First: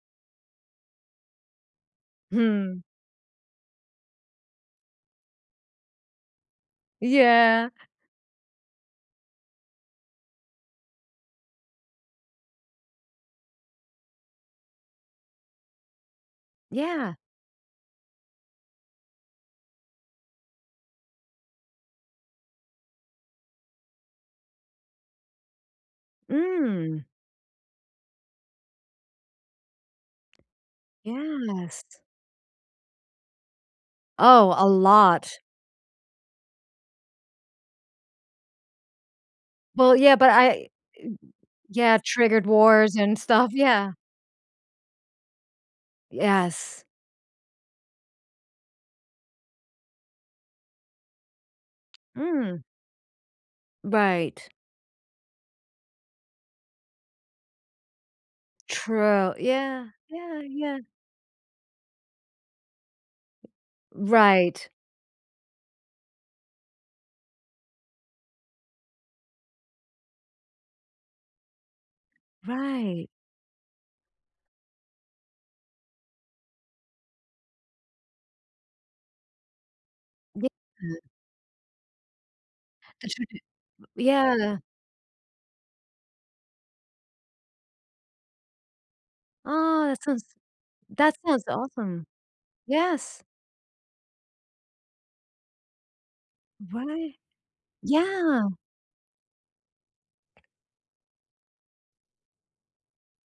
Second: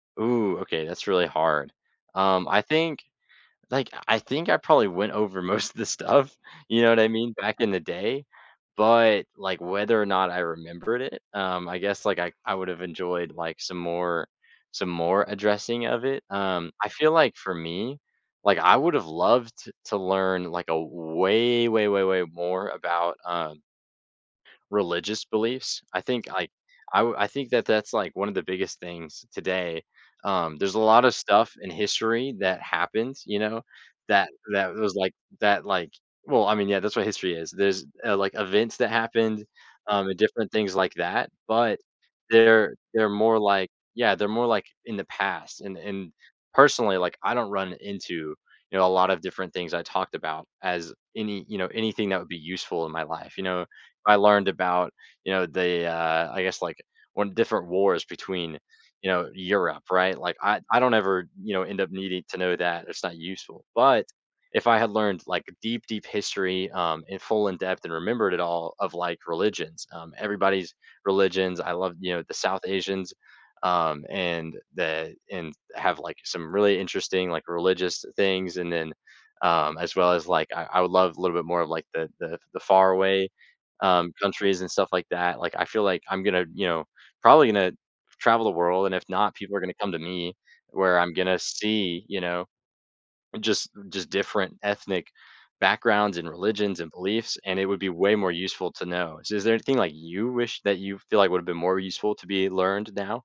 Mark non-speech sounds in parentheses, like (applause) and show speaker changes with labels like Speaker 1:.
Speaker 1: Ooh, okay, that's really hard. Um, I
Speaker 2: Hmm.
Speaker 1: think Like, I think I probably went over most of this stuff, you know what I mean, back
Speaker 2: Yeah.
Speaker 1: in the day, but, like, whether or not I remembered it, um, I guess, like, I I would have enjoyed, like, some more some more addressing of it. Um, I feel
Speaker 2: Yeah.
Speaker 1: like for me, like, I would have loved to to learn, like, a way, way, way, way more about, um religious beliefs, I think, l c I
Speaker 2: Mm.
Speaker 1: w I think that that's, like, one of the biggest things today. Um, there's a lot of stuff in
Speaker 2: Yes.
Speaker 1: history that happens, you know, that
Speaker 2: Oh, a
Speaker 1: that was, like
Speaker 2: lot.
Speaker 1: that, like Well, I mean, yeah, that's what history is. There's, uh, like events that happened,
Speaker 2: Well,
Speaker 1: um,
Speaker 2: yeah,
Speaker 1: and
Speaker 2: but
Speaker 1: different
Speaker 2: I
Speaker 1: things like that, but,
Speaker 2: Yeah, triggered
Speaker 1: they're
Speaker 2: wars
Speaker 1: they're
Speaker 2: and
Speaker 1: more,
Speaker 2: stuff,
Speaker 1: like
Speaker 2: yeah.
Speaker 1: Yeah, they're more, like, in the past, and and
Speaker 2: Yes.
Speaker 1: personally, like, I don't run into, you know, a lot of different things I talked about as any, you know, anything that would be
Speaker 2: Mm.
Speaker 1: useful in my life, you know? I learned
Speaker 2: Right.
Speaker 1: about, you know, the, uh I guess, like, when different wars between, you know,
Speaker 2: True.
Speaker 1: Europe,
Speaker 2: Yeah.
Speaker 1: right? Like,
Speaker 2: Yeah,
Speaker 1: I I
Speaker 2: yeah.
Speaker 1: don't ever, you know, end up needing to know that, it's not useful, but, if
Speaker 2: Right.
Speaker 1: I had learned, like, deep, deep history, um, in full in-depth, and remembered it all, of, like, religions, um, everybody's religions, I love, you know, the South Asians,
Speaker 2: Right.
Speaker 1: um, and the and have, like, some really interesting, like, religious things, and then, um, as well as, like, I I would
Speaker 2: (unintelligible)
Speaker 1: love a little bit more of, like, the the the
Speaker 2: They
Speaker 1: faraway,
Speaker 2: should d Oh,
Speaker 1: um,
Speaker 2: yeah.
Speaker 1: countries, and stuff like that, like, I feel like I'm gonna, you know, probably gonna travel the world, and if not, people are gonna
Speaker 2: Oh,
Speaker 1: come to
Speaker 2: that
Speaker 1: me,
Speaker 2: sounds
Speaker 1: where I'm
Speaker 2: That
Speaker 1: gonna
Speaker 2: sounds
Speaker 1: see,
Speaker 2: awesome.
Speaker 1: you know,
Speaker 2: Yes.
Speaker 1: just just different ethnic backgrounds, and religions, and
Speaker 2: What?
Speaker 1: beliefs, and it would be way more
Speaker 2: Yeah.
Speaker 1: useful to know. So is there anything, like, you wish that you feel like would have been more useful to be learned now?